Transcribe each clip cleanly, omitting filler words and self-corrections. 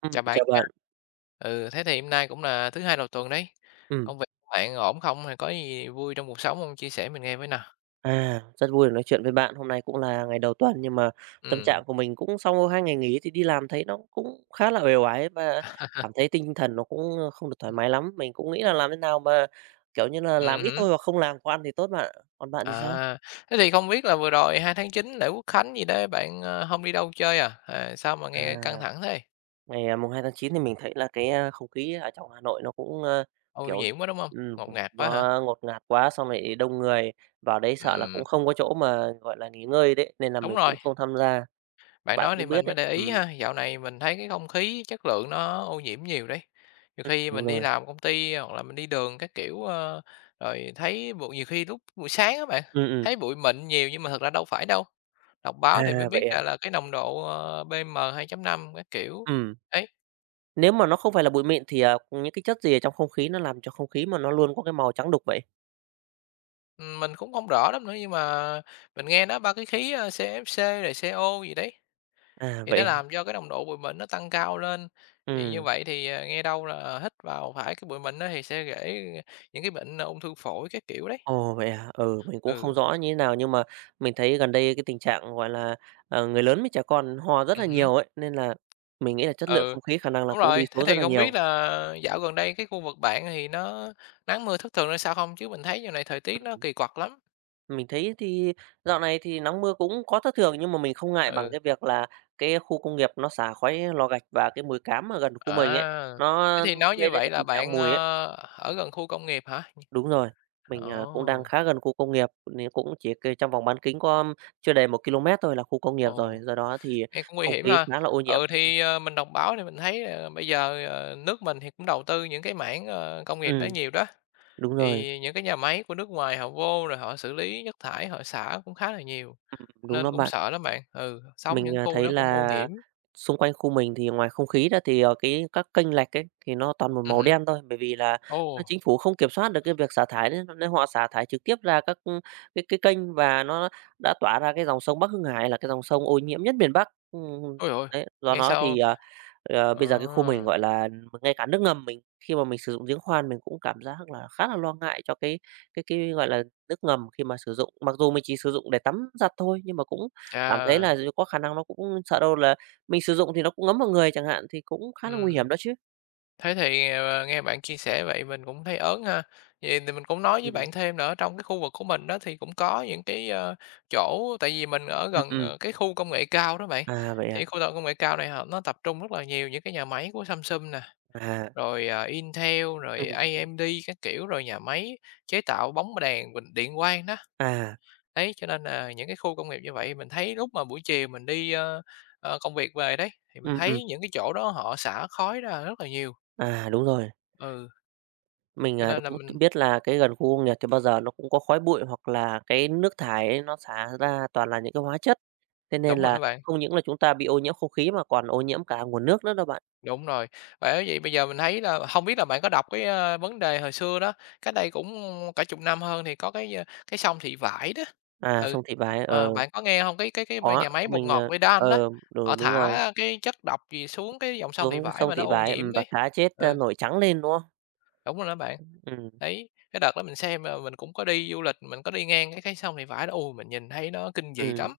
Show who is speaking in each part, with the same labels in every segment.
Speaker 1: Chào bạn
Speaker 2: Chào
Speaker 1: nha.
Speaker 2: bạn.
Speaker 1: Thế thì hôm nay cũng là thứ Hai đầu tuần đấy.
Speaker 2: Ừm,
Speaker 1: Công việc của bạn ổn không? Hay có gì vui trong cuộc sống không? Chia sẻ mình nghe với nào.
Speaker 2: Rất vui được nói chuyện với bạn. Hôm nay cũng là ngày đầu tuần nhưng mà tâm trạng
Speaker 1: Ừm.
Speaker 2: của mình cũng sau 2 ngày nghỉ thì đi làm thấy nó cũng khá là uể oải và cảm thấy tinh thần nó cũng không được thoải mái lắm. Mình cũng nghĩ là
Speaker 1: Anh
Speaker 2: làm thế nào mà, kiểu như là, làm ít
Speaker 1: Hứm.
Speaker 2: thôi hoặc không làm quá ăn thì tốt bạn ạ. Còn bạn thì sao?
Speaker 1: À, Thế thì không biết là vừa rồi hai tháng chín lễ Quốc khánh gì đấy bạn, hông đi đâu chơi à? À, sao mà nghe
Speaker 2: À,
Speaker 1: căng thẳng thế?
Speaker 2: 2/9 thì mình thấy là cái không khí ở trong Hà Nội nó cũng,
Speaker 1: Ô
Speaker 2: kiểu,
Speaker 1: nhiễm quá, đúng không?
Speaker 2: ừm,
Speaker 1: Ngột ngạt quá hả?
Speaker 2: nó ngột ngạt quá, xong lại đông người, vào đấy sợ là cũng
Speaker 1: Ừm,
Speaker 2: không có chỗ mà, gọi là, nghỉ ngơi đấy, nên là
Speaker 1: đúng
Speaker 2: mình cũng
Speaker 1: rồi.
Speaker 2: không tham gia.
Speaker 1: Bạn
Speaker 2: Bạn
Speaker 1: nói thì
Speaker 2: cũng
Speaker 1: mình
Speaker 2: biết
Speaker 1: mới
Speaker 2: đấy,
Speaker 1: để ý ha, dạo này mình thấy cái không khí chất lượng nó ô nhiễm nhiều đấy. Nhiều khi
Speaker 2: đúng
Speaker 1: mình đi
Speaker 2: rồi.
Speaker 1: làm công ty hoặc là mình đi đường các kiểu rồi thấy bụi nhiều khi lúc buổi sáng á bạn,
Speaker 2: Ừm, ừm.
Speaker 1: thấy bụi mịn nhiều nhưng mà thật ra đâu phải đâu. Đọc báo thì mới
Speaker 2: À,
Speaker 1: biết
Speaker 2: vậy
Speaker 1: ra
Speaker 2: à?
Speaker 1: là cái nồng độ PM 2 năm các kiểu.
Speaker 2: Ừm,
Speaker 1: Đấy,
Speaker 2: Nếu mà nó không phải là bụi mịn thì, những cái chất gì ở trong không khí nó làm cho không khí mà nó luôn có cái màu trắng đục vậy?
Speaker 1: ừ, mình cũng không rõ lắm nữa nhưng mà mình nghe nói ba cái khí CFC rồi CO gì đấy.
Speaker 2: À,
Speaker 1: Thì nó
Speaker 2: vậy hả?
Speaker 1: làm cho cái nồng độ bụi mịn nó tăng cao lên, thì như
Speaker 2: Ừm.
Speaker 1: vậy thì, nghe đâu là hít vào phải cái bụi mịn đó thì sẽ gây những cái bệnh ung thư phổi cái kiểu đấy.
Speaker 2: Ồ, vậy hả? Ừ, mình cũng không
Speaker 1: Ừ,
Speaker 2: rõ như thế nào nhưng mà mình thấy gần đây cái tình trạng, gọi là, người lớn với trẻ con ho rất là
Speaker 1: hứm,
Speaker 2: nhiều ấy, nên là mình nghĩ là chất lượng
Speaker 1: ừ,
Speaker 2: không khí khả năng là
Speaker 1: đúng
Speaker 2: cũng đi
Speaker 1: rồi. Thế
Speaker 2: xuống rất
Speaker 1: thì
Speaker 2: là
Speaker 1: không
Speaker 2: nhiều.
Speaker 1: biết là dạo gần đây cái khu vực bạn thì nó nắng mưa thất thường ra sao không? Chứ mình thấy dạo này thời tiết nó kỳ quặc lắm.
Speaker 2: Mình thấy thì dạo này thì nắng mưa cũng có thất thường nhưng mà mình không ngại bằng
Speaker 1: Ừ,
Speaker 2: cái việc là cái khu công nghiệp nó xả khói lò gạch và cái mùi cám ở gần khu mình ấy,
Speaker 1: à,
Speaker 2: nó
Speaker 1: thế thì nói
Speaker 2: gây
Speaker 1: như
Speaker 2: đến cái
Speaker 1: vậy là
Speaker 2: tình trạng
Speaker 1: bạn,
Speaker 2: mùi ấy.
Speaker 1: ở gần khu công nghiệp hả?
Speaker 2: Đúng rồi, mình, cũng đang
Speaker 1: Ồ,
Speaker 2: khá gần khu công nghiệp, nên cũng chỉ trong vòng bán kính có chưa đầy 1 ki-lô-mét thôi là khu công nghiệp rồi,
Speaker 1: ồ.
Speaker 2: do đó thì
Speaker 1: Nghe cũng nguy
Speaker 2: không
Speaker 1: hiểm
Speaker 2: khí
Speaker 1: ha.
Speaker 2: khá là ô nhiễm.
Speaker 1: Ừ, thì, mình đọc báo thì mình thấy, bây giờ, nước mình thì cũng đầu tư những cái mảng, công nghiệp đó
Speaker 2: Ừm,
Speaker 1: nhiều đó,
Speaker 2: Đúng rồi,
Speaker 1: thì những cái nhà máy của nước ngoài họ vô rồi họ xử lý chất thải, họ xả cũng khá là nhiều,
Speaker 2: đúng đó
Speaker 1: nên cũng
Speaker 2: bạn.
Speaker 1: sợ lắm bạn. Ừ, sống
Speaker 2: Mình,
Speaker 1: những khu
Speaker 2: thấy
Speaker 1: đó cũng ô
Speaker 2: là
Speaker 1: nhiễm.
Speaker 2: xung quanh khu mình thì ngoài không khí ra thì, cái các kênh lạch ấy, thì nó toàn một màu
Speaker 1: Hứm.
Speaker 2: đen thôi, bởi vì là,
Speaker 1: Ồ,
Speaker 2: chính phủ không kiểm soát được cái việc xả thải nên nên họ xả thải trực tiếp ra các, cái kênh và nó đã tỏa ra cái dòng sông Bắc Hưng Hải là cái dòng sông ô nhiễm nhất miền Bắc.
Speaker 1: ôi giời ơi,
Speaker 2: Đấy, do
Speaker 1: nghe
Speaker 2: đó
Speaker 1: sao
Speaker 2: thì, bây giờ
Speaker 1: ờ,
Speaker 2: cái khu mình, gọi là, ngay cả nước ngầm mình khi mà mình sử dụng giếng khoan mình cũng cảm giác là khá là lo ngại cho cái, gọi là, nước ngầm khi mà sử dụng. Mặc dù mình chỉ sử dụng để tắm giặt thôi nhưng mà cũng cảm thấy
Speaker 1: chà,
Speaker 2: là có khả năng nó cũng sợ đâu là mình sử dụng thì nó cũng ngấm vào người chẳng hạn, thì cũng khá là nguy hiểm
Speaker 1: ừm.
Speaker 2: đó chứ.
Speaker 1: Thế thì, nghe bạn chia sẻ vậy mình cũng thấy ớn ha. Vậy thì mình cũng nói với
Speaker 2: Ừm,
Speaker 1: bạn thêm nữa, trong cái khu vực của mình đó thì cũng có những cái, chỗ tại vì mình ở
Speaker 2: ừm,
Speaker 1: gần,
Speaker 2: ừm.
Speaker 1: cái khu công nghệ cao đó bạn,
Speaker 2: À, vậy à?
Speaker 1: thì khu công nghệ cao này họ nó tập trung rất là nhiều những cái nhà máy của Samsung nè,
Speaker 2: À,
Speaker 1: rồi, à, Intel, rồi
Speaker 2: ừm, ừm,
Speaker 1: AMD các kiểu, rồi nhà máy chế tạo bóng đèn bình điện quang đó.
Speaker 2: à,
Speaker 1: Đấy, cho nên là những cái khu công nghiệp như vậy mình thấy lúc mà buổi chiều mình đi, công việc về đấy, thì mình
Speaker 2: ừm, ừm,
Speaker 1: thấy những cái chỗ đó họ xả khói ra rất là nhiều.
Speaker 2: à, đúng rồi.
Speaker 1: Ừ.
Speaker 2: Mình,
Speaker 1: Cho nên là
Speaker 2: cũng
Speaker 1: mình
Speaker 2: biết là cái gần khu công nghiệp thì bao giờ nó cũng có khói bụi hoặc là cái nước thải ấy nó xả ra toàn là những cái hóa chất, thế nên
Speaker 1: đúng rồi
Speaker 2: là
Speaker 1: đó bạn,
Speaker 2: không những là chúng ta bị ô nhiễm không khí mà còn ô nhiễm cả nguồn nước nữa đó bạn.
Speaker 1: đúng rồi. Bởi vậy bây giờ mình thấy là không biết là bạn có đọc cái, vấn đề hồi xưa đó, cách đây cũng cả chục năm hơn thì có cái, cái sông Thị Vải đó.
Speaker 2: À,
Speaker 1: Ừ,
Speaker 2: sông Thị Vải,
Speaker 1: bạn có nghe không? Cái
Speaker 2: có,
Speaker 1: nhà máy bột
Speaker 2: mình,
Speaker 1: ngọt Vidan đó,
Speaker 2: ờ, ừ,
Speaker 1: họ
Speaker 2: đúng
Speaker 1: thả
Speaker 2: rồi,
Speaker 1: cái chất độc gì xuống cái dòng sông Thị
Speaker 2: xuống cái
Speaker 1: Vải
Speaker 2: sông
Speaker 1: mà nó
Speaker 2: Thị
Speaker 1: ô
Speaker 2: Vải,
Speaker 1: nhiễm
Speaker 2: và
Speaker 1: đấy.
Speaker 2: cá chết,
Speaker 1: Ừ,
Speaker 2: nổi trắng lên, đúng không?
Speaker 1: đúng rồi đó bạn.
Speaker 2: Ừm.
Speaker 1: Đấy, cái đợt đó mình xem, mình cũng có đi du lịch, mình có đi ngang cái sông Thị Vải đó, ôi, mình nhìn thấy nó kinh dị
Speaker 2: Ừ,
Speaker 1: lắm.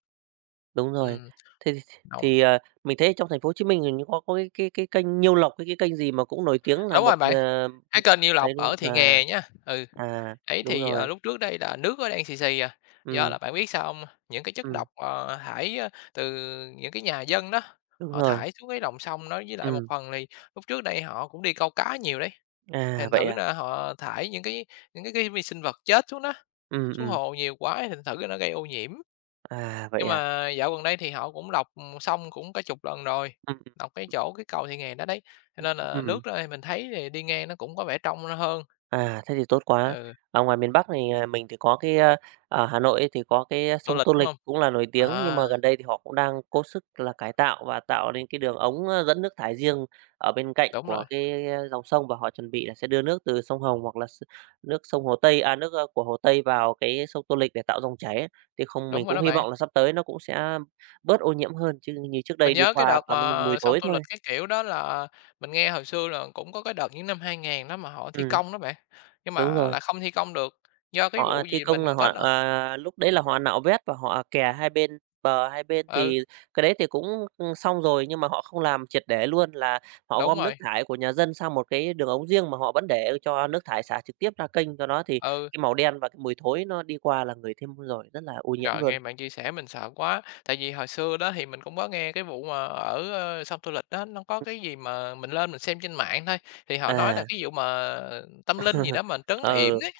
Speaker 2: đúng rồi.
Speaker 1: Ừ,
Speaker 2: Thế thì
Speaker 1: đúng,
Speaker 2: thì, mình thấy trong thành phố Hồ Chí Minh hình như có cái kênh Nhiêu Lộc, hay cái kênh gì mà cũng nổi tiếng là
Speaker 1: đúng
Speaker 2: một,
Speaker 1: rồi bạn. Cái kênh Nhiêu
Speaker 2: ấy,
Speaker 1: Lộc
Speaker 2: đúng không?
Speaker 1: ở Thị
Speaker 2: À,
Speaker 1: Nghè nhá, ừ,
Speaker 2: à,
Speaker 1: ấy
Speaker 2: đúng
Speaker 1: thì,
Speaker 2: rồi,
Speaker 1: lúc trước đây là nước nó đang xì xì à, do
Speaker 2: ừm,
Speaker 1: là bạn biết sao không? Những cái chất
Speaker 2: ừm,
Speaker 1: độc, thải, từ những cái nhà dân đó,
Speaker 2: đúng
Speaker 1: họ
Speaker 2: rồi,
Speaker 1: thải xuống cái lòng sông đó, với lại một
Speaker 2: ừm,
Speaker 1: phần thì lúc trước đây họ cũng đi câu cá nhiều đấy,
Speaker 2: à,
Speaker 1: thành
Speaker 2: vậy
Speaker 1: thử
Speaker 2: à?
Speaker 1: là họ thải những cái những cái vi sinh vật chết xuống đó,
Speaker 2: Ừm,
Speaker 1: xuống
Speaker 2: ừm,
Speaker 1: hồ nhiều quá thì thành thử nó gây ô nhiễm.
Speaker 2: à, vậy
Speaker 1: Nhưng
Speaker 2: à?
Speaker 1: mà dạo gần đây thì họ cũng lọc, sông cũng cả chục lần rồi,
Speaker 2: Ừm,
Speaker 1: lọc cái chỗ cái cầu Thị Nghè đó đấy, cho nên là
Speaker 2: ừm.
Speaker 1: nước đó thì mình thấy thì đi ngang nó cũng có vẻ trong hơn,
Speaker 2: À, thế thì tốt quá.
Speaker 1: ừ.
Speaker 2: Ở ngoài miền Bắc thì, mình thì có cái, ở Hà Nội ấy thì có cái,
Speaker 1: Tô
Speaker 2: sông
Speaker 1: Lịch,
Speaker 2: Tô
Speaker 1: đúng
Speaker 2: Lịch
Speaker 1: hông?
Speaker 2: cũng là nổi tiếng, nhưng mà
Speaker 1: À,
Speaker 2: gần đây thì họ cũng đang cố sức là cải tạo và tạo nên cái đường ống, dẫn nước thải riêng ở bên cạnh
Speaker 1: đúng
Speaker 2: của
Speaker 1: rồi,
Speaker 2: cái, dòng sông và họ chuẩn bị là sẽ đưa nước từ sông Hồng hoặc là nước sông Hồ Tây à, nước, của Hồ Tây vào cái sông Tô Lịch để tạo dòng chảy ấy. Thì không mình
Speaker 1: đúng rồi
Speaker 2: cũng
Speaker 1: đó
Speaker 2: hy
Speaker 1: bạn.
Speaker 2: vọng là sắp tới nó cũng sẽ bớt ô nhiễm hơn, chứ như trước
Speaker 1: Mình
Speaker 2: đây đi
Speaker 1: nhớ cái
Speaker 2: qua
Speaker 1: đợt
Speaker 2: toàn là mùi
Speaker 1: mà xong
Speaker 2: thối
Speaker 1: Tô
Speaker 2: thôi.
Speaker 1: Lịch, cái kiểu, đó là mình nghe hồi xưa là cũng có cái đợt những năm hai ngàn đó mà họ thi
Speaker 2: Ừ,
Speaker 1: công đó bạn, nhưng
Speaker 2: đúng
Speaker 1: mà
Speaker 2: rồi.
Speaker 1: lại không thi công được, do cái
Speaker 2: Họ
Speaker 1: vụ
Speaker 2: thi
Speaker 1: gì
Speaker 2: công là
Speaker 1: mình
Speaker 2: họ,
Speaker 1: có n
Speaker 2: lúc đấy là họ nạo vét và họ kè hai bên bờ hai bên
Speaker 1: ừ,
Speaker 2: thì cái đấy thì cũng, xong rồi, nhưng mà họ không làm triệt để luôn, là họ
Speaker 1: đúng
Speaker 2: gom nước
Speaker 1: rồi,
Speaker 2: thải của nhà dân sang một cái đường ống riêng mà họ vẫn để cho nước thải xả trực tiếp ra kênh, do đó thì
Speaker 1: ừ.
Speaker 2: cái màu đen và cái mùi thối nó đi qua là người thêm rồi, rất là ô nhiễm
Speaker 1: Trời,
Speaker 2: luôn.
Speaker 1: nghe bạn chia sẻ mình sợ quá, tại vì hồi xưa đó thì mình cũng có nghe cái vụ mà ở, sông Tô Lịch đó nó có cái gì mà mình lên mình xem trên mạng thôi, thì họ nói
Speaker 2: À,
Speaker 1: là cái vụ mà tâm linh gì đó mà trấn
Speaker 2: ừ,
Speaker 1: yểm ấy.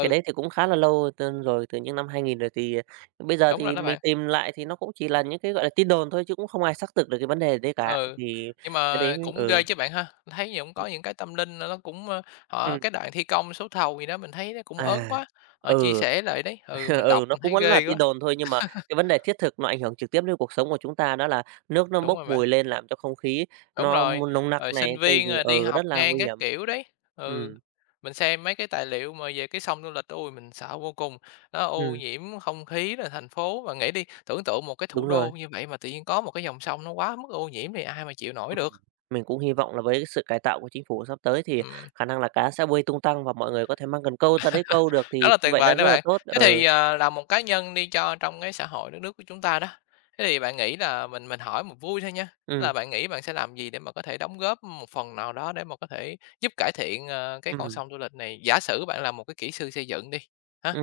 Speaker 2: cái đấy thì cũng khá là lâu tên rồi, từ những năm 2000 rồi thì bây giờ
Speaker 1: đúng rồi
Speaker 2: thì
Speaker 1: đó
Speaker 2: mình
Speaker 1: bạn.
Speaker 2: tìm lại thì nó cũng chỉ là những cái, gọi là, tin đồn thôi chứ cũng không ai xác thực được cái vấn đề đấy cả,
Speaker 1: Ừ,
Speaker 2: thì
Speaker 1: nhưng
Speaker 2: cái đấy
Speaker 1: mà cũng ghê
Speaker 2: ừ.
Speaker 1: chứ bạn ha. Thấy gì cũng có những cái tâm linh là nó cũng,
Speaker 2: Ừm,
Speaker 1: họ cái đoạn thi công số thầu gì đó mình thấy nó cũng
Speaker 2: à,
Speaker 1: ớn quá, họ chia
Speaker 2: ừ,
Speaker 1: sẻ lại đấy. Ừ, mình
Speaker 2: ừ,
Speaker 1: đọc
Speaker 2: nó
Speaker 1: mình
Speaker 2: cũng
Speaker 1: thấy
Speaker 2: vẫn là
Speaker 1: ghê
Speaker 2: tin
Speaker 1: quá.
Speaker 2: đồn thôi, nhưng mà cái vấn đề thiết thực nó ảnh hưởng trực tiếp đến cuộc sống của chúng ta đó là nước nó
Speaker 1: Đúng
Speaker 2: bốc
Speaker 1: rồi bạn,
Speaker 2: mùi lên làm cho không khí
Speaker 1: đúng
Speaker 2: nó
Speaker 1: rồi,
Speaker 2: nồng nặc
Speaker 1: rồi
Speaker 2: này,
Speaker 1: sinh
Speaker 2: thì
Speaker 1: viên,
Speaker 2: thì,
Speaker 1: à, đi
Speaker 2: rất
Speaker 1: học
Speaker 2: là
Speaker 1: ngang
Speaker 2: nguy
Speaker 1: các
Speaker 2: hiểm.
Speaker 1: kiểu đấy. Ừ,
Speaker 2: Ừm,
Speaker 1: mình xem mấy cái tài liệu mà về cái sông Tô Lịch, ui mình sợ vô cùng, nó ô
Speaker 2: ừm,
Speaker 1: nhiễm không khí là thành phố. Và nghĩ đi, tưởng tượng một cái
Speaker 2: đúng
Speaker 1: thủ
Speaker 2: rồi,
Speaker 1: đô như vậy mà tự nhiên có một cái dòng sông nó quá mức ô nhiễm thì ai mà chịu nổi được.
Speaker 2: ừm. Mình cũng hy vọng là với cái sự cải tạo của chính phủ sắp tới thì
Speaker 1: Ừm.
Speaker 2: khả năng là cá sẽ bơi tung tăng và mọi người có thể mang cần câu ra đấy câu được
Speaker 1: Rất
Speaker 2: thì
Speaker 1: là
Speaker 2: như
Speaker 1: tuyệt
Speaker 2: vậy đã
Speaker 1: vời đó
Speaker 2: rất là
Speaker 1: bạn.
Speaker 2: tốt.
Speaker 1: Thế
Speaker 2: Ừ,
Speaker 1: thì, là một cá nhân đi cho trong cái xã hội đất nước của chúng ta đó, thế thì bạn nghĩ là mình hỏi một vui thôi nha, tức
Speaker 2: ừm,
Speaker 1: là bạn nghĩ bạn sẽ làm gì để mà có thể đóng góp một phần nào đó để mà có thể giúp cải thiện, cái con
Speaker 2: ừm.
Speaker 1: sông Du Lịch này? Giả sử bạn là một cái kỹ sư xây dựng đi, hả?
Speaker 2: ừ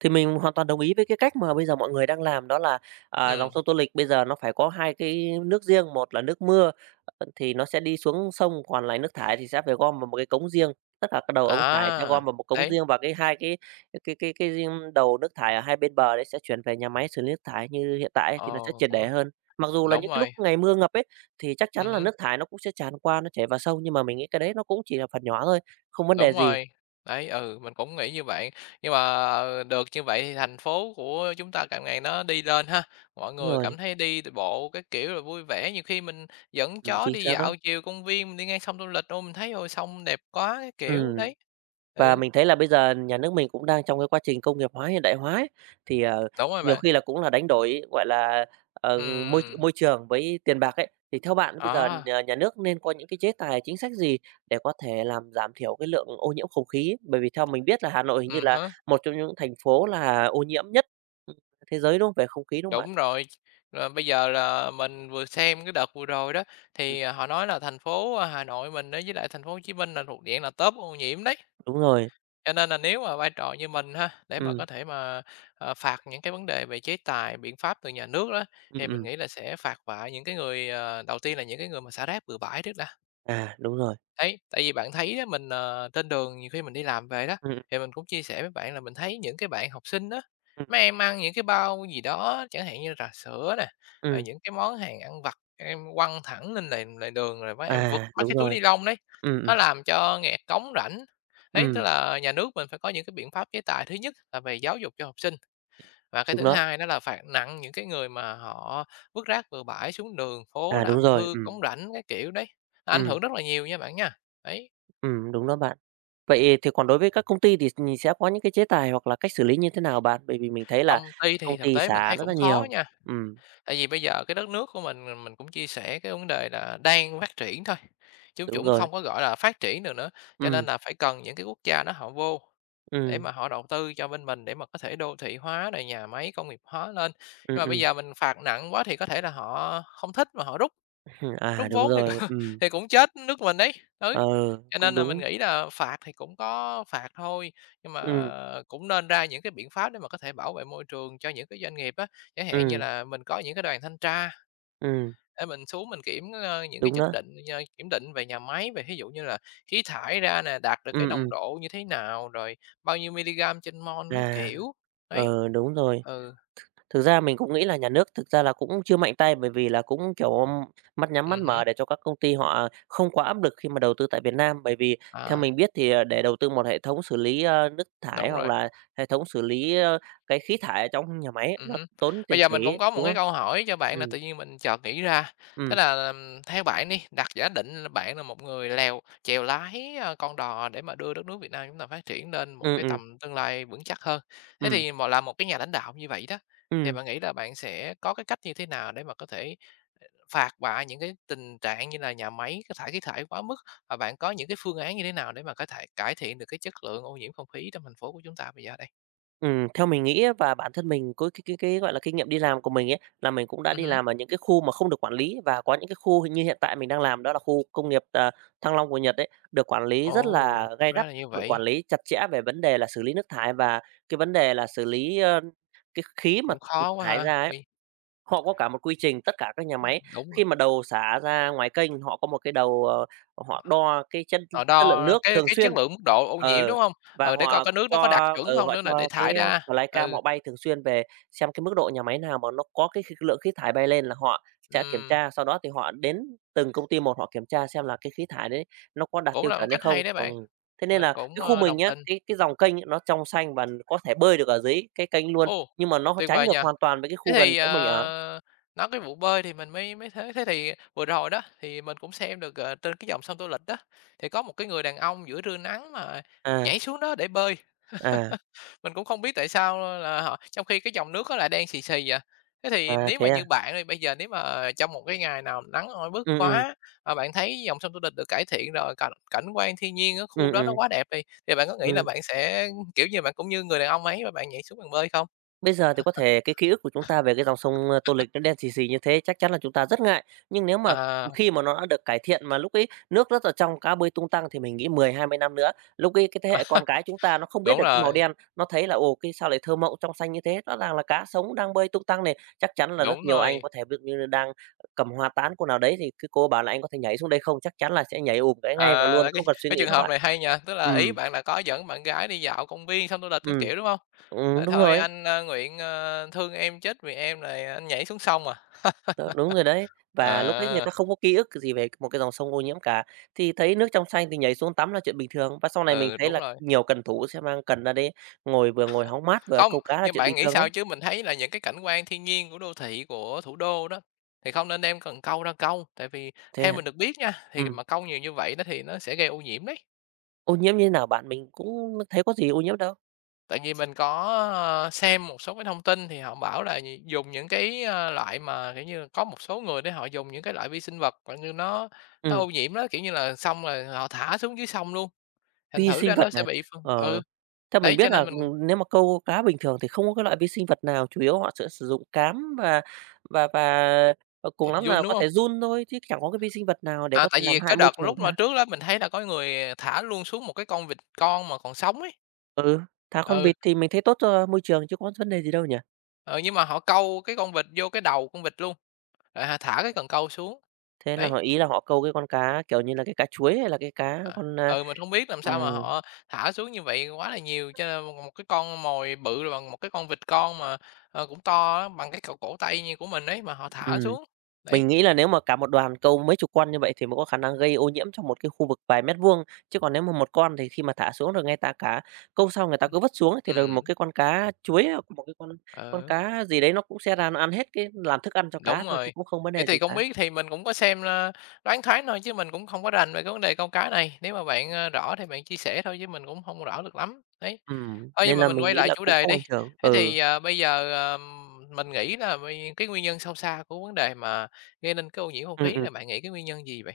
Speaker 2: Thì mình hoàn toàn đồng ý với cái cách mà bây giờ mọi người đang làm đó là, dòng
Speaker 1: Ừm,
Speaker 2: sông Tô Lịch bây giờ nó phải có 2 cái nước riêng, một là nước mưa, thì nó sẽ đi xuống sông, còn lại nước thải thì sẽ phải gom vào một cái cống riêng. Tất cả các đầu ống thải sẽ
Speaker 1: à,
Speaker 2: gom vào một cống
Speaker 1: đấy,
Speaker 2: riêng và cái 2 cái riêng đầu nước thải ở hai bên bờ đấy sẽ chuyển về nhà máy xử lý nước thải như hiện tại ấy, thì nó
Speaker 1: ờ,
Speaker 2: sẽ triệt
Speaker 1: cũng
Speaker 2: để
Speaker 1: đúng,
Speaker 2: hơn. Mặc dù là
Speaker 1: đúng
Speaker 2: những cái lúc
Speaker 1: rồi,
Speaker 2: ngày mưa ngập ấy, thì chắc chắn là
Speaker 1: ừm.
Speaker 2: nước thải nó cũng sẽ tràn qua, nó chảy vào sông, nhưng mà mình nghĩ cái đấy nó cũng chỉ là phần nhỏ thôi, không vấn đề
Speaker 1: Đúng
Speaker 2: gì.
Speaker 1: rồi, đấy, ừ, mình cũng nghĩ như vậy. Nhưng mà được như vậy thì thành phố của chúng ta càng ngày nó đi lên ha, mọi
Speaker 2: Đúng
Speaker 1: người
Speaker 2: rồi,
Speaker 1: cảm thấy đi bộ cái kiểu là vui vẻ, nhiều khi mình dẫn
Speaker 2: ừ,
Speaker 1: chó
Speaker 2: chính
Speaker 1: đi
Speaker 2: xác đó.
Speaker 1: dạo chiều công viên, mình đi ngang sông Tô Lịch, ô, mình thấy, ôi, sông đẹp quá cái
Speaker 2: ừ
Speaker 1: kiểu, đấy.
Speaker 2: Và
Speaker 1: Ừ,
Speaker 2: mình thấy là bây giờ nhà nước mình cũng đang trong cái quá trình công nghiệp hóa, hiện đại hóa ấy, thì,
Speaker 1: đúng rồi
Speaker 2: nhiều
Speaker 1: bạn,
Speaker 2: khi là cũng là đánh đổi, gọi là, ờ, môi
Speaker 1: ừm,
Speaker 2: môi trường với tiền bạc ấy. Thì theo bạn bây giờ
Speaker 1: đó,
Speaker 2: nhà nhà nước nên có những cái chế tài, chính sách gì để có thể làm giảm thiểu cái lượng ô nhiễm không khí? Bởi vì theo mình biết là Hà Nội hình như là
Speaker 1: hứm,
Speaker 2: một trong những thành phố là ô nhiễm nhất, ừm, thế giới, đúng không? Về không khí, đúng không bạn?
Speaker 1: đúng rồi. Rồi bây giờ là mình vừa xem cái đợt vừa rồi đó,
Speaker 2: Ừm,
Speaker 1: thì, họ nói là thành phố, à, Hà Nội mình á với lại thành phố Hồ Chí Minh là thuộc diện là top ô nhiễm đấy.
Speaker 2: đúng rồi.
Speaker 1: Cho nên là nếu mà vai trò như mình ha, để mà
Speaker 2: Ừ,
Speaker 1: có thể mà, phạt những cái vấn đề về chế tài, biện pháp từ nhà nước đó,
Speaker 2: ừ,
Speaker 1: thì mình nghĩ là sẽ phạt vạ những cái người, đầu tiên là những cái người mà xả rác bừa bãi trước đã.
Speaker 2: à, đúng rồi.
Speaker 1: Thấy, tại vì bạn thấy đó mình, trên đường nhiều khi mình đi làm về đó,
Speaker 2: Ừ, ừ,
Speaker 1: thì mình cũng chia sẻ với bạn là mình thấy những cái bạn học sinh đó
Speaker 2: ừm,
Speaker 1: mấy em ăn những cái bao gì đó, chẳng hạn như trà sữa nè, rồi những cái món hàng ăn vặt các em quăng thẳng lên lề lề đường, rồi mấy em vứt
Speaker 2: à,
Speaker 1: mấy
Speaker 2: đúng
Speaker 1: cái túi
Speaker 2: rồi.
Speaker 1: ni lông đấy,
Speaker 2: Ừ, ừ,
Speaker 1: nó làm cho nghẹt cống rãnh. Đấy, tức
Speaker 2: ừm,
Speaker 1: là nhà nước mình phải có những cái biện pháp chế tài, thứ nhất là về giáo dục cho học sinh, và cái
Speaker 2: đúng
Speaker 1: thứ
Speaker 2: đó.
Speaker 1: hai đó là phạt nặng những cái người mà họ vứt rác bừa bãi xuống đường phố,
Speaker 2: À, đúng
Speaker 1: làm
Speaker 2: rồi,
Speaker 1: hư
Speaker 2: ừ,
Speaker 1: cống rãnh cái kiểu đấy, nó ảnh
Speaker 2: ừ,
Speaker 1: hưởng rất là nhiều nha bạn nha. Đấy,
Speaker 2: ừ, đúng đó bạn. Vậy thì còn đối với các công ty thì mình sẽ có những cái chế tài hoặc là cách xử lý như thế nào bạn? Bởi vì mình thấy là
Speaker 1: công ty
Speaker 2: công
Speaker 1: thì thực
Speaker 2: ty
Speaker 1: tế mình
Speaker 2: xả
Speaker 1: thấy
Speaker 2: rất là
Speaker 1: cũng khó
Speaker 2: nhiều.
Speaker 1: nha,
Speaker 2: Ừ,
Speaker 1: tại vì bây giờ cái đất nước của mình cũng chia sẻ cái vấn đề là đang phát triển thôi, chứ
Speaker 2: đúng
Speaker 1: cũng
Speaker 2: rồi.
Speaker 1: không có, gọi là, phát triển được nữa, cho
Speaker 2: Ừ,
Speaker 1: nên là phải cần những cái quốc gia đó họ vô để
Speaker 2: ừ,
Speaker 1: mà họ đầu tư cho bên mình để mà có thể đô thị hóa này nhà máy công nghiệp hóa lên.
Speaker 2: ừ,
Speaker 1: Nhưng mà bây
Speaker 2: ừ.
Speaker 1: giờ mình phạt nặng quá thì có thể là họ không thích mà họ rút.
Speaker 2: À,
Speaker 1: Rút
Speaker 2: đúng
Speaker 1: vốn thì c
Speaker 2: rồi. Ừ,
Speaker 1: thì cũng chết nước mình đấy, ừ.
Speaker 2: ờ,
Speaker 1: Cho
Speaker 2: cũng
Speaker 1: nên là mình
Speaker 2: đúng.
Speaker 1: nghĩ là phạt thì cũng có phạt thôi, nhưng mà
Speaker 2: Ừ,
Speaker 1: cũng nên ra những cái biện pháp để mà có thể bảo vệ môi trường cho những cái doanh nghiệp á. Chẳng hạn như
Speaker 2: ừ,
Speaker 1: là mình có những cái đoàn thanh tra
Speaker 2: ừ,
Speaker 1: để mình xuống mình những cái
Speaker 2: đúng
Speaker 1: chất
Speaker 2: đó.
Speaker 1: định kiểm định về nhà máy, về ví dụ như là khí thải ra nè, đạt được
Speaker 2: Ừ,
Speaker 1: cái nồng
Speaker 2: ừ,
Speaker 1: độ như thế nào, rồi bao nhiêu miligam trên mol các
Speaker 2: à,
Speaker 1: kiểu, đấy.
Speaker 2: đúng rồi.
Speaker 1: Ừ,
Speaker 2: Thực ra mình cũng nghĩ là nhà nước thực ra là cũng chưa mạnh tay, bởi vì là cũng, kiểu, mắt nhắm mắt
Speaker 1: hứm,
Speaker 2: mở để cho các công ty họ không quá áp lực khi mà đầu tư tại Việt Nam. Bởi vì theo
Speaker 1: à,
Speaker 2: mình biết thì, để đầu tư một hệ thống xử lý, nước thải
Speaker 1: đúng
Speaker 2: hoặc
Speaker 1: rồi.
Speaker 2: là hệ thống xử lý, cái khí thải ở trong nhà máy ấy, nó
Speaker 1: Hứm.
Speaker 2: tốn tiền
Speaker 1: Bây giờ
Speaker 2: tỷ,
Speaker 1: mình cũng có một
Speaker 2: đúng
Speaker 1: cái
Speaker 2: không?
Speaker 1: câu hỏi cho bạn là
Speaker 2: Ừ,
Speaker 1: tự nhiên mình chợt nghĩ ra,
Speaker 2: ừ,
Speaker 1: thế là, theo bạn đi, đặt giả định là bạn là một người lèo chèo lái, con đò để mà đưa đất nước Việt Nam chúng ta phát triển lên một
Speaker 2: ừ,
Speaker 1: cái
Speaker 2: ừ,
Speaker 1: tầm tương lai vững chắc hơn. Thế
Speaker 2: ừ,
Speaker 1: thì mà là một cái nhà lãnh đạo như vậy đó, thì
Speaker 2: ừ.
Speaker 1: bạn nghĩ là bạn sẽ có cái cách như thế nào để mà có thể phạt bạ những cái tình trạng như là nhà máy cái thải khí thải quá mức? Và bạn có những cái phương án như thế nào để mà có thể cải thiện được cái chất lượng ô nhiễm không khí trong thành phố của chúng ta bây giờ đây?
Speaker 2: Theo mình nghĩ á và bản thân mình có cái, gọi là, kinh nghiệm đi làm của mình ấy, là mình cũng đã đi
Speaker 1: Hứm.
Speaker 2: làm ở những cái khu mà không được quản lý và có những cái khu như hiện tại mình đang làm đó là khu công nghiệp, Thăng Long của Nhật ấy, được quản lý rất
Speaker 1: Ồ,
Speaker 2: là gay gắt,
Speaker 1: ra là như
Speaker 2: được quản
Speaker 1: vậy.
Speaker 2: lý chặt chẽ về vấn đề là xử lý nước thải và cái vấn đề là xử lý, cái khí mà
Speaker 1: Cũng khó quá
Speaker 2: thải
Speaker 1: ha,
Speaker 2: ra ấy.
Speaker 1: vì
Speaker 2: Họ có cả một quy trình, tất cả các nhà máy
Speaker 1: đúng,
Speaker 2: khi mà đầu xả ra ngoài kênh, họ có một cái đầu, họ đo cái chất
Speaker 1: họ
Speaker 2: chất lượng
Speaker 1: đo
Speaker 2: nước
Speaker 1: cái
Speaker 2: thường
Speaker 1: cái chất
Speaker 2: xuyên.
Speaker 1: lượng mức độ ô nhiễm,
Speaker 2: Ờ,
Speaker 1: đúng không?
Speaker 2: và
Speaker 1: Ừ, để coi
Speaker 2: họ
Speaker 1: cái nước nó có đạt
Speaker 2: cho
Speaker 1: chuẩn
Speaker 2: ừ,
Speaker 1: không
Speaker 2: họ
Speaker 1: nữa là để
Speaker 2: cho
Speaker 1: thải
Speaker 2: cái,
Speaker 1: ra.
Speaker 2: Flycam
Speaker 1: Ừ,
Speaker 2: họ bay thường xuyên về xem cái mức độ nhà máy nào mà nó có cái lượng khí thải bay lên là họ sẽ kiểm
Speaker 1: ừm,
Speaker 2: tra, sau đó thì họ đến từng công ty một họ kiểm tra xem là cái khí thải đấy nó có đạt
Speaker 1: cũng
Speaker 2: tiêu
Speaker 1: là một
Speaker 2: chuẩn hay
Speaker 1: cách
Speaker 2: không.
Speaker 1: hay đấy bạn,
Speaker 2: Thế nên là
Speaker 1: mình cũng,
Speaker 2: cái khu
Speaker 1: ơ,
Speaker 2: mình
Speaker 1: đồng
Speaker 2: á,
Speaker 1: tình.
Speaker 2: cái dòng kênh ấy nó trong xanh và có thể bơi được ở dưới cái kênh luôn,
Speaker 1: Ồ,
Speaker 2: nhưng mà nó
Speaker 1: tuyệt
Speaker 2: trái
Speaker 1: vời
Speaker 2: ngược
Speaker 1: nha.
Speaker 2: hoàn toàn với cái
Speaker 1: Thế
Speaker 2: khu gần
Speaker 1: thì,
Speaker 2: chỗ mình ở.
Speaker 1: ờ, nói cái vụ bơi thì mình mới mới thế thế thì vừa rồi đó, thì mình cũng xem được, trên cái dòng sông Tô Lịch đó, thì có một cái người đàn ông giữa trưa nắng mà
Speaker 2: À,
Speaker 1: nhảy xuống đó để bơi.
Speaker 2: à,
Speaker 1: Mình cũng không biết tại sao là họ trong khi cái dòng nước nó lại đen xì xì vậy. Thế thì
Speaker 2: à,
Speaker 1: nếu
Speaker 2: thế
Speaker 1: mà
Speaker 2: à?
Speaker 1: như bạn thì bây giờ nếu mà trong một cái ngày nào nắng oi bức
Speaker 2: Ừ, ừ,
Speaker 1: quá, mà bạn thấy dòng sông Tô Lịch được cải thiện rồi, cảnh cảnh quan thiên nhiên ở
Speaker 2: ừ,
Speaker 1: khu đó
Speaker 2: ừ,
Speaker 1: nó quá đẹp đi, thì bạn có nghĩ là
Speaker 2: ừm.
Speaker 1: bạn sẽ, kiểu như, bạn cũng như người đàn ông ấy mà bạn nhảy xuống bạn bơi không?
Speaker 2: Bây giờ thì có thể cái ký ức của chúng ta về cái dòng sông, Tô Lịch nó đen xì xì như thế chắc chắn là chúng ta rất ngại, nhưng nếu mà
Speaker 1: À,
Speaker 2: khi mà nó đã được cải thiện mà lúc ấy nước rất là trong, cá bơi tung tăng thì mình nghĩ 10-20 năm nữa, lúc ấy cái thế hệ con cái chúng ta nó không biết
Speaker 1: đúng
Speaker 2: được cái màu
Speaker 1: rồi,
Speaker 2: đen, nó thấy là "Ồ, cái sao lại thơ mộng trong xanh như thế?" Rõ ràng là cá sống đang bơi tung tăng này, chắc chắn là rất
Speaker 1: đúng
Speaker 2: nhiều anh
Speaker 1: rồi.
Speaker 2: có thể ví dụ như đang cầm hoa tán cô nào đấy thì cái cô bảo là "Anh có thể nhảy xuống đây không?" Chắc chắn là sẽ nhảy ùm cái ngay và
Speaker 1: À,
Speaker 2: luôn,
Speaker 1: là cái
Speaker 2: không cần suy
Speaker 1: cái
Speaker 2: nghĩ
Speaker 1: trường
Speaker 2: đó
Speaker 1: hợp
Speaker 2: bạn.
Speaker 1: này hay nha, tức là ý
Speaker 2: Ừ,
Speaker 1: bạn là có dẫn bạn gái đi dạo công viên sông Tô Lịch, cái
Speaker 2: ừ.
Speaker 1: kiểu, đúng không? Ờ,
Speaker 2: Đúng
Speaker 1: "Thôi
Speaker 2: rồi,
Speaker 1: anh, nguyện, thương em chết vì em này anh nhảy xuống sông à."
Speaker 2: đó, đúng rồi đấy. Và lúc ấy người
Speaker 1: À,
Speaker 2: ta không có ký ức gì về một cái dòng sông ô nhiễm cả, thì thấy nước trong xanh thì nhảy xuống tắm là chuyện bình thường. Và sau này mình
Speaker 1: ừ,
Speaker 2: thấy
Speaker 1: đúng
Speaker 2: là
Speaker 1: rồi.
Speaker 2: nhiều cần thủ sẽ mang cần ra đấy ngồi vừa ngồi hóng mát vừa
Speaker 1: Không,
Speaker 2: câu cá là
Speaker 1: nhưng
Speaker 2: chuyện
Speaker 1: bạn
Speaker 2: bình
Speaker 1: nghĩ
Speaker 2: thường
Speaker 1: sao
Speaker 2: đó.
Speaker 1: chứ mình thấy là những cái cảnh quan thiên nhiên của đô thị, của thủ đô đó, thì không nên đem cần câu ra câu, tại vì
Speaker 2: Thế
Speaker 1: theo
Speaker 2: hả?
Speaker 1: mình được biết nha, thì
Speaker 2: Ừm,
Speaker 1: mà câu nhiều như vậy đó thì nó sẽ gây ô nhiễm đấy.
Speaker 2: ô nhiễm như thế nào bạn? Mình cũng thấy có gì ô nhiễm đâu.
Speaker 1: Tại vì mình có, xem một số cái thông tin thì họ bảo là gì, dùng những cái, loại mà, kiểu như, có một số người để họ dùng những cái loại vi sinh vật, kiểu như, nó
Speaker 2: Ừm,
Speaker 1: ô nhiễm đó, kiểu như là, xong rồi họ thả xuống dưới sông luôn, thành
Speaker 2: vi
Speaker 1: thử
Speaker 2: sinh
Speaker 1: ra
Speaker 2: vật
Speaker 1: nó
Speaker 2: à?
Speaker 1: sẽ bị phân
Speaker 2: Ờ,
Speaker 1: ừ,
Speaker 2: theo mình
Speaker 1: Đấy, cho
Speaker 2: biết là,
Speaker 1: nên mình
Speaker 2: nếu mà câu cá bình thường thì không có cái loại vi sinh vật nào, chủ yếu họ sẽ sử dụng cám và và,
Speaker 1: d
Speaker 2: cùng lắm
Speaker 1: đúng
Speaker 2: là có
Speaker 1: không?
Speaker 2: thể giun thôi, chứ chẳng có cái vi sinh vật nào để
Speaker 1: À,
Speaker 2: có
Speaker 1: tại
Speaker 2: thể làm
Speaker 1: vì
Speaker 2: hại
Speaker 1: cái
Speaker 2: môi
Speaker 1: đợt
Speaker 2: trường
Speaker 1: lúc mà
Speaker 2: cả.
Speaker 1: trước đó mình thấy là có người thả luôn xuống một cái con vịt con mà còn sống ấy.
Speaker 2: Ừ, thả con
Speaker 1: Ừ,
Speaker 2: vịt thì mình thấy tốt cho môi trường chứ có vấn đề gì đâu nhỉ?
Speaker 1: ừ, nhưng mà họ câu cái con vịt vô cái đầu con vịt luôn, rồi họ thả cái cần câu xuống.
Speaker 2: Thế là
Speaker 1: Đấy,
Speaker 2: họ ý là họ câu cái con cá, kiểu như là, cái cá chuối hay là cái cá
Speaker 1: à,
Speaker 2: con,
Speaker 1: mình không biết làm sao
Speaker 2: ừm,
Speaker 1: mà họ thả xuống như vậy quá là nhiều cho nên một cái con mồi bự là bằng một cái con vịt con mà cũng to á, bằng cái cổ tay như của mình ấy mà họ thả
Speaker 2: ừm,
Speaker 1: xuống. Đấy.
Speaker 2: mình nghĩ là nếu mà cả một đoàn câu mấy chục con như vậy thì mới có khả năng gây ô nhiễm trong một cái khu vực vài mét vuông, chứ còn nếu mà một con thì khi mà thả xuống rồi ngay ta cá câu sau người ta cứ vứt xuống ấy, thì rồi một
Speaker 1: Ừm,
Speaker 2: cái con cá chuối, hoặc một cái con
Speaker 1: ừ.
Speaker 2: cá gì đấy nó cũng sẽ ra nó ăn hết cái làm thức ăn cho cá
Speaker 1: Đúng
Speaker 2: thôi chứ
Speaker 1: rồi.
Speaker 2: cũng không vấn
Speaker 1: Vậy
Speaker 2: đề gì
Speaker 1: thì
Speaker 2: cả.
Speaker 1: không biết thì mình cũng có xem, Đoán Thoáng thôi chứ mình cũng không có rành về cái vấn đề câu cá này, nếu mà bạn, rõ thì bạn chia sẻ thôi chứ mình cũng không rõ được lắm, đấy. Thôi nhưng
Speaker 2: Nên
Speaker 1: mà
Speaker 2: là
Speaker 1: mình
Speaker 2: mình
Speaker 1: quay
Speaker 2: nghĩ
Speaker 1: lại
Speaker 2: là
Speaker 1: chủ
Speaker 2: cũng
Speaker 1: đề
Speaker 2: không ảnh
Speaker 1: đi,
Speaker 2: hưởng.
Speaker 1: thế
Speaker 2: Ừ,
Speaker 1: thì, ờ, bây giờ, ờm, mình nghĩ là vì cái nguyên nhân sâu xa của vấn đề mà gây nên cái ô nhiễm không
Speaker 2: ừm,
Speaker 1: khí
Speaker 2: ừm.
Speaker 1: là bạn nghĩ cái nguyên nhân gì vậy?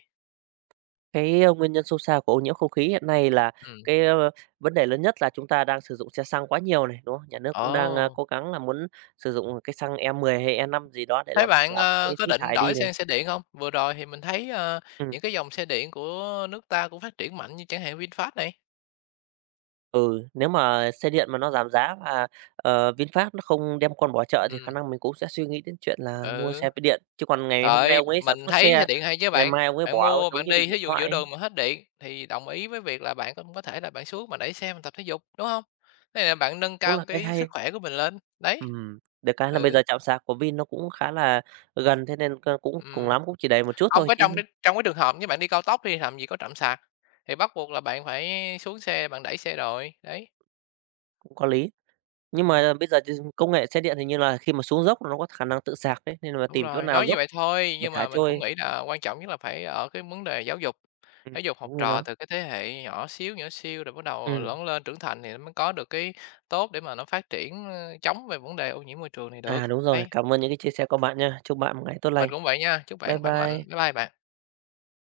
Speaker 2: Cái, nguyên nhân sâu xa của ô nhiễm không khí hiện nay là
Speaker 1: Ừm,
Speaker 2: cái, vấn đề lớn nhất là chúng ta đang sử dụng xe xăng quá nhiều này, đúng không? Nhà nước cũng đang,
Speaker 1: ồ,
Speaker 2: cố gắng là muốn sử dụng cái xăng E10 hay E5 gì đó để
Speaker 1: thế
Speaker 2: làm
Speaker 1: bạn,
Speaker 2: giảm
Speaker 1: ơ,
Speaker 2: cái
Speaker 1: có
Speaker 2: khí
Speaker 1: định
Speaker 2: thải đi
Speaker 1: đổi
Speaker 2: này.
Speaker 1: sang xe điện không? Vừa rồi thì mình thấy,
Speaker 2: Ừm,
Speaker 1: những cái dòng xe điện của nước ta cũng phát triển mạnh như chẳng hạn VinFast này.
Speaker 2: ừ, nếu mà xe điện mà nó giảm giá và, VinFast nó không đem con bỏ chợ thì khả
Speaker 1: Ừm,
Speaker 2: năng mình cũng sẽ suy nghĩ đến chuyện là mua
Speaker 1: ừ.
Speaker 2: xe với điện. Chứ còn ngày
Speaker 1: Trời
Speaker 2: hôm nay
Speaker 1: ơi,
Speaker 2: ông ấy sản
Speaker 1: mình
Speaker 2: xuất
Speaker 1: thấy
Speaker 2: xe,
Speaker 1: xe điện hay chứ
Speaker 2: ngày
Speaker 1: bạn.
Speaker 2: mai ông ấy
Speaker 1: Bạn
Speaker 2: bỏ,
Speaker 1: mua
Speaker 2: giống
Speaker 1: bạn
Speaker 2: như là,
Speaker 1: đi thí
Speaker 2: điện
Speaker 1: dụ
Speaker 2: thoại
Speaker 1: giữa
Speaker 2: ấy,
Speaker 1: đường mà hết điện thì đồng ý với việc là bạn cũng có thể là bạn xuống mà đẩy xe mình tập thể dục, đúng không? Thế là bạn nâng
Speaker 2: cũng
Speaker 1: cao
Speaker 2: là cái
Speaker 1: cái
Speaker 2: hay.
Speaker 1: sức khỏe của mình lên, đấy.
Speaker 2: Được cái là bây
Speaker 1: Ừ,
Speaker 2: giờ trạm sạc của Vin nó cũng khá là gần, thế nên cũng cùng
Speaker 1: ừm.
Speaker 2: lắm cũng chỉ đầy một chút
Speaker 1: Hông
Speaker 2: thôi
Speaker 1: có
Speaker 2: chứ
Speaker 1: trong cái trường hợp như bạn đi cao tốc đi làm gì có trạm sạc, thì bắt buộc là bạn phải xuống xe bạn đẩy xe rồi, đấy.
Speaker 2: cũng có lý. Nhưng
Speaker 1: Ừm.
Speaker 2: mà bây giờ công nghệ xe điện hình như là khi mà xuống dốc nó có khả năng tự sạc đấy, nên là
Speaker 1: Đúng
Speaker 2: tìm chỗ
Speaker 1: rồi,
Speaker 2: nào
Speaker 1: nói như
Speaker 2: dốc
Speaker 1: vậy thôi,
Speaker 2: để
Speaker 1: nhưng
Speaker 2: thả
Speaker 1: mà mình cũng
Speaker 2: trôi.
Speaker 1: nghĩ là quan trọng nhất là phải ở cái vấn đề giáo dục học
Speaker 2: Đúng rồi
Speaker 1: trò
Speaker 2: đó.
Speaker 1: từ cái thế hệ nhỏ xíu rồi bắt đầu
Speaker 2: Ừm,
Speaker 1: lớn lên trưởng thành thì nó mới có được cái tốt để mà nó phát triển, chống về vấn đề ô nhiễm môi trường này được.
Speaker 2: à, đúng rồi,
Speaker 1: Đấy,
Speaker 2: cảm ơn những cái chia sẻ của bạn nha. Chúc bạn một ngày tốt lành.
Speaker 1: mình cũng vậy nha, chúc
Speaker 2: Bye
Speaker 1: bạn khỏe mạnh.
Speaker 2: bye.
Speaker 1: Bye bye bạn.